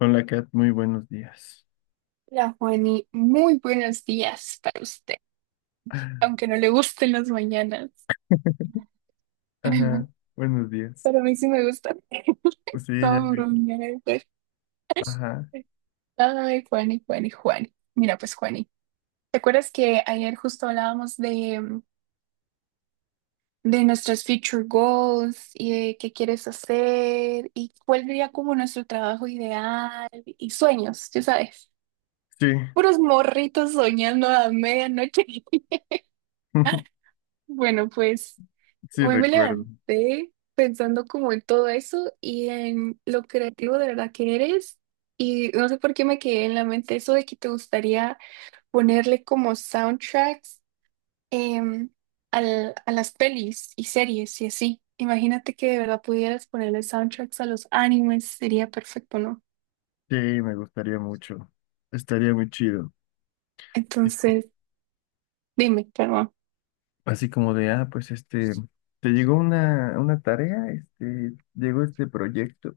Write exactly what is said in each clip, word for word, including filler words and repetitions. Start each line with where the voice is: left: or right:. left: Hola Kat, muy buenos días.
right: Hola, Juani, muy buenos días para usted, aunque no le gusten las mañanas.
left: Ajá, buenos días.
right: Pero a mí sí me gustan.
left: Sí, ya
right: Todo
left: vi.
right: bromear, pues.
left: Ajá,
right: Ay, Juani, Juani, Juani. Mira, pues, Juani, ¿te acuerdas que ayer justo hablábamos de, mm, de nuestros future goals y de qué quieres hacer y cuál sería como nuestro trabajo ideal y sueños, ya sabes?
left: sí,
right: Puros morritos soñando a medianoche. Bueno, pues.
left: sí
right: Hoy me
left: recuerdo.
right: levanté pensando como en todo eso y en lo creativo de verdad que eres. Y no sé por qué me quedé en la mente eso de que te gustaría ponerle como soundtracks em, al- a las pelis y series y así. Imagínate que de verdad pudieras ponerle soundtracks a los animes, sería perfecto, ¿no?
left: Sí, me gustaría mucho. Estaría muy chido. Así co-
right: Entonces, dime, perdón.
left: Así como de, ah, pues este, te llegó una, una tarea, este, llegó este proyecto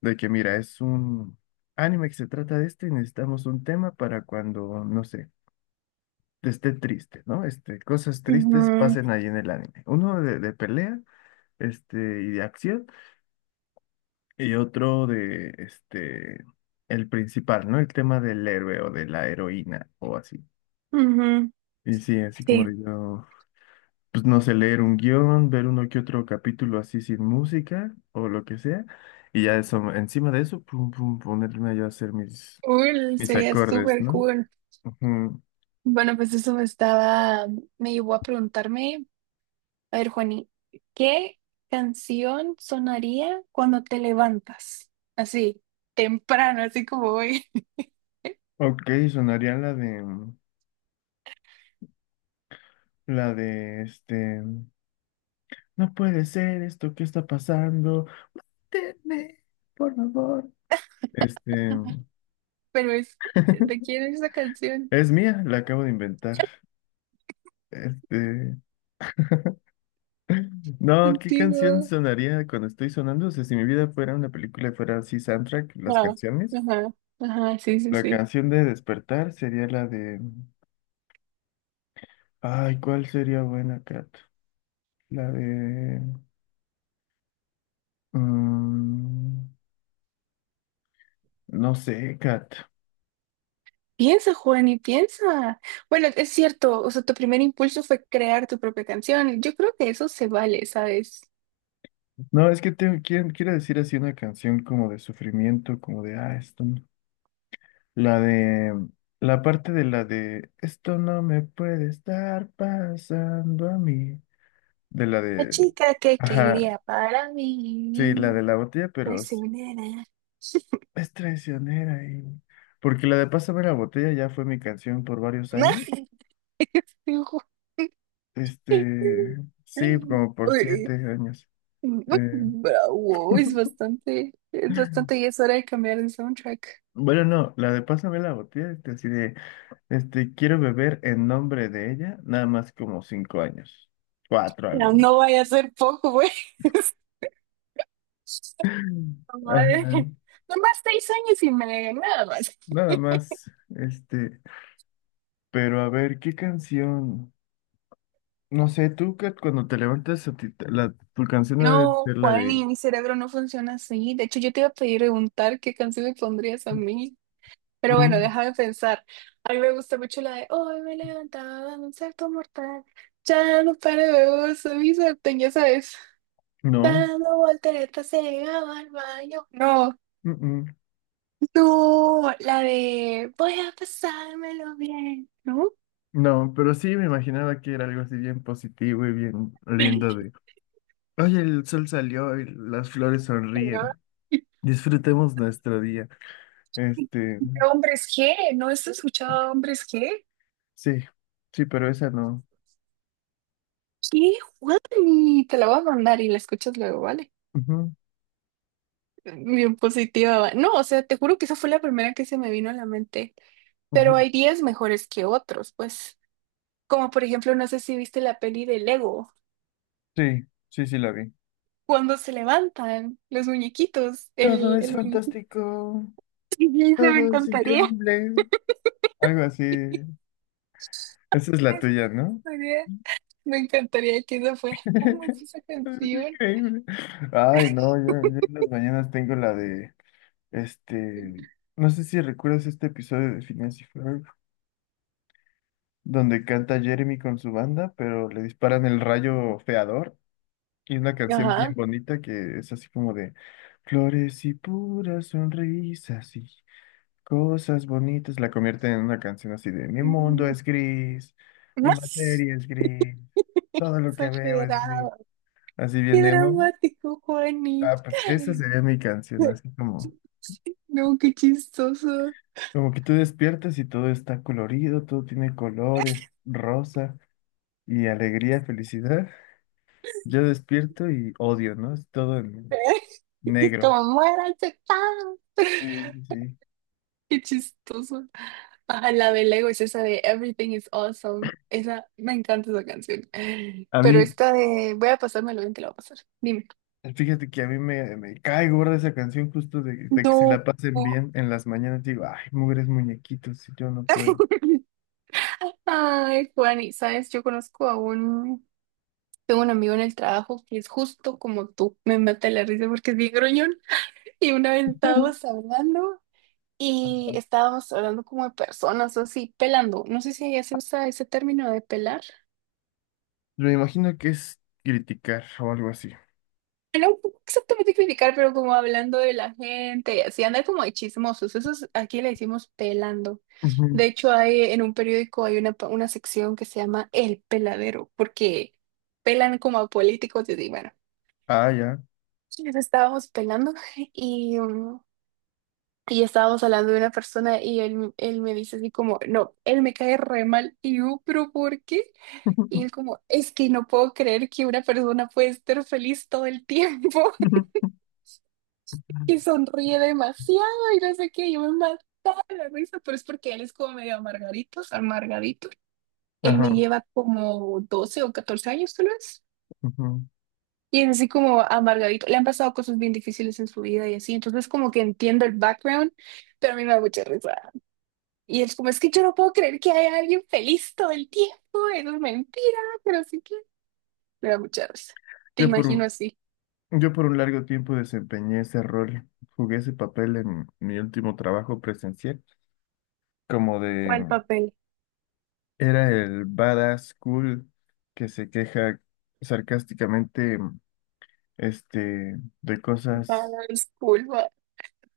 left: de que mira, es un anime que se trata de esto y necesitamos un tema para cuando, no sé, esté triste, ¿no? Este, cosas tristes
right: Ujú,
left: pasen ahí en el anime. Uno de, de pelea, este, y de acción. Y otro de, este, el principal, ¿no? El tema del héroe o de la heroína o así.
right: ujú,
left: Y sí, así como
right: sí.
left: digo, pues no sé, leer un guión, ver uno que otro capítulo así sin música o lo que sea. Y ya eso, encima de eso, pum, pum, ponerme yo a hacer mis,
right: Cool,
left: mis
right: sería
left: acordes,
right: súper
left: ¿no?
right: cool.
left: Ujú.
right: Bueno, pues eso me estaba, me llevó a preguntarme. A ver, Juani, ¿qué canción sonaría cuando te levantas? Así, temprano, así como hoy.
left: Ok, sonaría la de, la de, este, no puede ser esto, ¿qué está pasando? Tenme, por favor. Este,
right: Pero es, ¿de quién es esa canción?
left: es mía, la acabo de inventar. Este, no, ¿qué canción
right: Contigo.
left: sonaría cuando estoy sonando? O sea, si mi vida fuera una película y fuera así soundtrack, las
right: Ajá,
left: canciones.
right: ajá, ajá, sí, sí,
left: La
right: sí.
left: canción de Despertar sería la de... Ay, ¿cuál sería buena, Kat? La de... mm, no sé, Kat.
right: Piensa, Juani, piensa. Bueno, es cierto, o sea, tu primer impulso fue crear tu propia canción. Yo creo que eso se vale, ¿sabes?
left: No, es que tengo, quiero, quiero decir así una canción como de sufrimiento, como de... Ah, esto... no. La de... La parte de la de... Esto no me puede estar pasando a mí. De la
right: La
left: de...
right: chica que
left: Ajá,
right: quería para
left: sí, la
right: mí,
left: de la botella, pero es,
right: prisionera.
left: es traicionera. Y... Porque la de Pásame la botella ya fue mi canción por varios años. Este, sí, como por
right: Uy,
left: siete años. Eh,
right: bravo, es bastante, es bastante y es hora de cambiar el soundtrack.
left: bueno, no, la de Pásame la botella, este, así de, este, quiero beber en nombre de ella, nada más como cinco años, cuatro a lo
right: No, no
left: mucho.
right: vaya a ser poco, güey. Madre.
left: Ajá,
right: Nomás seis años y me nada más.
left: nada más, este, pero a ver, ¿qué canción? No sé, tú que cuando te levantas, a ti te- la, tu canción debe
right: No,
left: ser la
right: Juan,
left: de...
right: y mi cerebro no funciona así. De hecho, yo te iba a pedir preguntar qué canción me pondrías a mí. Pero bueno,
left: Mm,
right: déjame pensar. A mí me gusta mucho la de Hoy me levantaba de un salto mortal. Ya no paro de vos, mi sartén, ya sabes.
left: no,
right: Dando volteretas se llegaba al baño. No,
left: mm, mm,
right: no, la de voy a pasármelo bien, ¿no?
left: no, pero sí me imaginaba que era algo así bien positivo y bien lindo de... Oye, el sol salió y las flores
right: Señor,
left: sonríen. Disfrutemos nuestro día. Este,
right: hombres G, ¿no has escuchado hombres G?
left: sí, sí, pero esa no.
right: ¿Qué, Juan? Te la voy a mandar y la escuchas luego, ¿vale?
left: Ujú,
right: Bien positiva. Va. No, o sea, te juro que esa fue la primera que se me vino a la mente. Pero
left: ujú.
right: hay días mejores que otros, pues. Como por ejemplo, no sé si viste la peli de Lego,
left: Sí, sí, sí la vi.
right: cuando se levantan los muñequitos,
left: Todo
right: el,
left: es
right: el muñequito.
left: fantástico,
right: Y dice, me
left: todo es
right: encantaría.
left: increíble. Algo así. Esa es la
right: Eso me
left: tuya, ¿no?
right: encantaría. Me encantaría que eso fuera como es esa
left: Es
right: canción.
left: increíble. Ay, no, yo, yo en las mañanas tengo la de, este, no sé si recuerdas este episodio de Phineas y Ferb, donde canta Jeremy con su banda, pero le disparan el rayo feador y una canción bien
right: Ajá.
left: bonita que es así como de flores y puras sonrisas y cosas bonitas, la convierten en una canción así de mi mundo
right: Mm,
left: es gris, mi
right: más
left: materia es gris, todo lo que veo es gris,
right: exagerado.
left: así
right: Qué
left: bien emo.
right: dramático, Juani.
left: Ah, pues esa sería mi canción, así como,
right: No, qué chistoso.
left: como que tú despiertas y todo está colorido, todo tiene colores, rosa y alegría, felicidad. Yo despierto y odio, ¿no? Es todo en
right: Es
left: negro.
right: como muera chacán.
left: Sí, sí, sí.
right: Qué chistoso. Ajá, la de Lego es esa de Everything is Awesome. Esa, me encanta esa canción.
left: A
right: Pero
left: mí,
right: esta de voy a pasármelo bien, te la voy a pasar. Dime.
left: fíjate que a mí me, me cae gorda esa canción justo de, de que se la
right: No.
left: pasen bien en las mañanas. Digo, ay, mugres muñequitos, si yo no puedo.
right: Ay, Juan, y sabes, yo conozco a un, tengo un amigo en el trabajo que es justo como tú, me mata la risa porque es bien gruñón, y una vez estábamos hablando y estábamos hablando como de personas o así, pelando, no sé si allá se usa ese término de pelar.
left: Me imagino que es criticar o algo así.
right: Bueno, no exactamente criticar, pero como hablando de la gente, y así anda como de chismosos, eso es- aquí le decimos pelando.
left: Ujú.
right: De hecho, hay en un periódico hay una, pa- una sección que se llama El Peladero, porque pelan como a políticos y así, bueno.
left: Ah, ya.
right: Nos estábamos pelando y, mm, y estábamos hablando de una persona y él, él me dice así como, no, él me cae re mal y yo, pero ¿por qué? Y él como, es que no puedo creer que una persona puede estar feliz todo el tiempo y sonríe demasiado y no sé qué, yo me mataba de la risa, pero es porque él es como medio amargadito, amargadito. Él me
left: Ajá.
right: lleva como doce o catorce años tal vez.
left: Ujú.
right: Y es así como amargadito. Le han pasado cosas bien difíciles en su vida y así. Entonces como que entiendo el background, pero a mí me da mucha risa. Y es como, es que yo no puedo creer que haya alguien feliz todo el tiempo. Eso es mentira, pero sí que me da mucha risa. Te
left: Yo por
right: imagino
left: un,
right: así.
left: yo por un largo tiempo desempeñé ese rol, jugué ese papel en mi último trabajo presencial, como de,
right: ¿Cuál papel?
left: era el badass cool que se queja sarcásticamente, este, de cosas.
right: Badass cool. ba-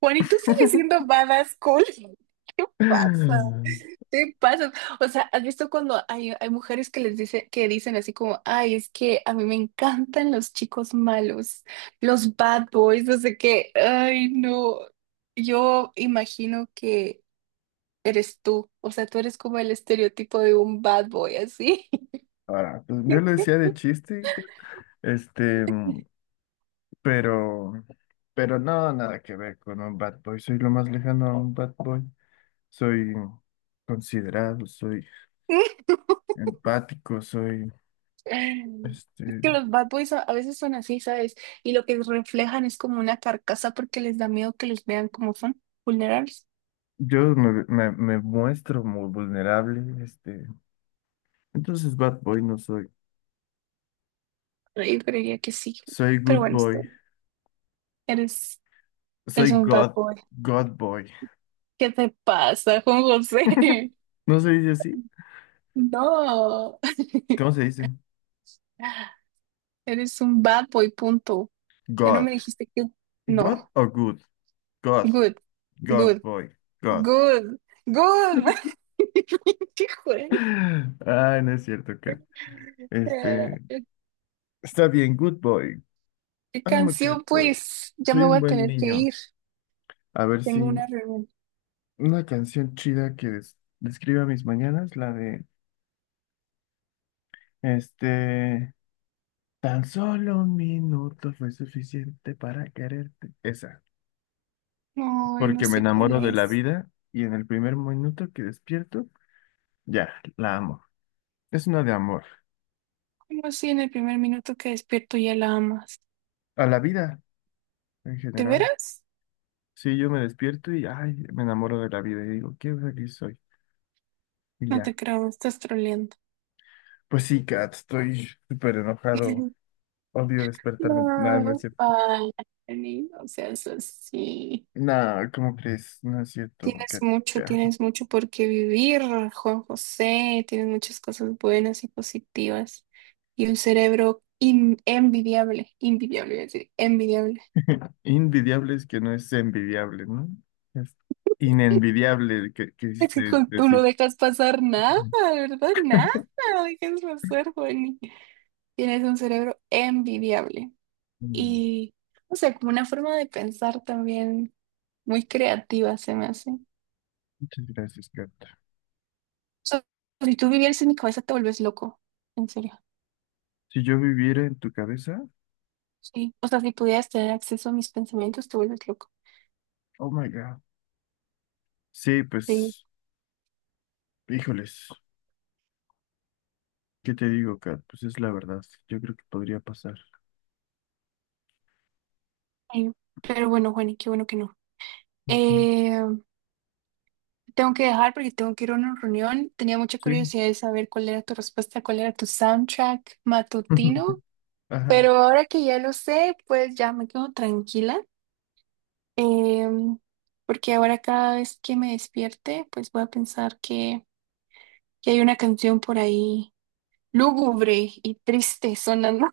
right: Juan, ¿y tú sigues siendo badass cool? ¿Qué pasa? Te pasas. O sea, ¿has visto cuando hay, hay mujeres que les dice, que dicen así como, ay, es que a mí me encantan los chicos malos, los bad boys, no sé qué, ay, no. Yo imagino que eres tú. O sea, tú eres como el estereotipo de un bad boy, así.
left: Ahora, pues, yo lo decía de chiste, este, pero, pero no, nada que ver con un bad boy, soy lo más lejano a un bad boy, soy considerado, soy... Empático soy.
right: Es
left: Este,
right: que los bad boys a a veces son así, ¿sabes? Y lo que reflejan es como una carcasa porque les da miedo que los vean como son, vulnerables.
left: yo me, me- Me muestro muy vulnerable. Este, entonces bad boy no soy.
right: Yo creería que sí.
left: Soy
right: Pero
left: good
right: bueno, esto
left: boy.
right: eres. Es
left: Soy
right: un bad
left: God,
right: boy.
left: God boy.
right: ¿Qué te pasa, Juan José?
left: ¿No se dice así?
right: No.
left: ¿Cómo se dice?
right: Eres un bad boy, punto. Ya no
left: God.
right: me dijiste que... No.
left: God o good. God.
right: Good.
left: God
right: Good.
left: boy. God.
right: Good. Good. Pinche Juan.
left: Ay, no es cierto que. Este,
right: Eh,
left: Está bien, good boy.
right: ¿Qué
left: I'm a good
right: canción,
left: boy.
right: pues? Ya
left: Soy
right: me voy
left: un
right: a
left: buen
right: tener que
left: niño.
right: ir.
left: A ver si
right: Tengo una reunión.
left: una canción chida que des- describa mis mañanas, la de... Este, tan solo un minuto fue suficiente para quererte. Esa,
right: Ay, no
left: porque me
right: sé cuál
left: enamoro de la
right: es.
left: vida y en el primer minuto que despierto, ya, la amo. Es una de amor.
right: ¿Cómo así en el primer minuto que despierto ya la amas?
left: A la vida en
right: ¿De
left: general.
right: veras?
left: Sí, yo me despierto y, ay, me enamoro de la vida y digo, qué feliz soy. Y
right: No te
left: ya.
right: creo, me estás troleando.
left: Pues sí, Kat, estoy súper enojado. Odio despertarme. Nada, no es
right: No,
left: cierto.
right: ay, Jenny, no seas así.
left: Nah, ¿cómo crees? No es cierto,
right: Tienes
left: Kat.
right: mucho,
left: Ya.
right: tienes mucho por qué vivir, Juan José. Tienes muchas cosas buenas y positivas. Y un cerebro in- envidiable, envidiable, iba a decir, envidiable.
left: Invidiable es que no es envidiable, ¿no? Es inenvidiable, que
right: Es que
left: quisiste
right: con- tú no
left: decir.
right: dejas pasar nada, ¿verdad? Nada, no dejas pasar, Juani. Tienes un cerebro envidiable.
left: Mm,
right: Y, o sea, como una forma de pensar también muy creativa se me hace.
left: muchas gracias, Kat.
right: Sea, si tú vivieras en mi cabeza, te vuelves loco. En serio.
left: Si yo viviera en tu cabeza,
right: Sí. O sea, si pudieras tener acceso a mis pensamientos, te vuelves loco.
left: oh my God. Sí,
right: Sí,
left: pues, híjoles, ¿qué te digo, Kat? Pues es la verdad. Yo creo que podría pasar.
right: sí. Pero bueno, Juani, qué bueno que no.
left: Ujú.
right: Eh, tengo que dejar porque tengo que ir a una reunión. Tenía mucha
left: Sí.
right: curiosidad de saber cuál era tu respuesta, cuál era tu soundtrack matutino.
left: Ajá.
right: Pero ahora que ya lo sé, pues ya me quedo tranquila. Em, porque ahora cada vez que me despierte, pues voy a pensar que, que hay una canción por ahí lúgubre y triste sonando.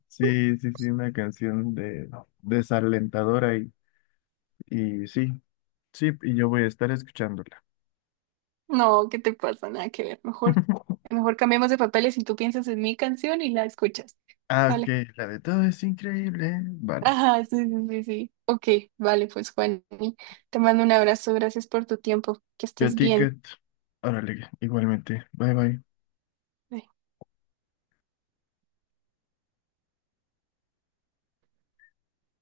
left: Sí, sí, sí, una canción de desalentadora y, y sí, sí, y yo voy a estar escuchándola.
right: No, ¿qué te pasa? Nada que ver. Mejor, mejor cambiemos de papeles y tú piensas en mi canción y la escuchas.
left: Ah, ok,
right: Vale.
left: la de todo es increíble. Vale.
right: Ajá, sí, sí, sí, sí. Ok, vale, pues Juan, te mando un abrazo. Gracias por tu tiempo. Que
left: Yo a
right: estés bien.
left: ticket. Órale, igualmente. Bye bye.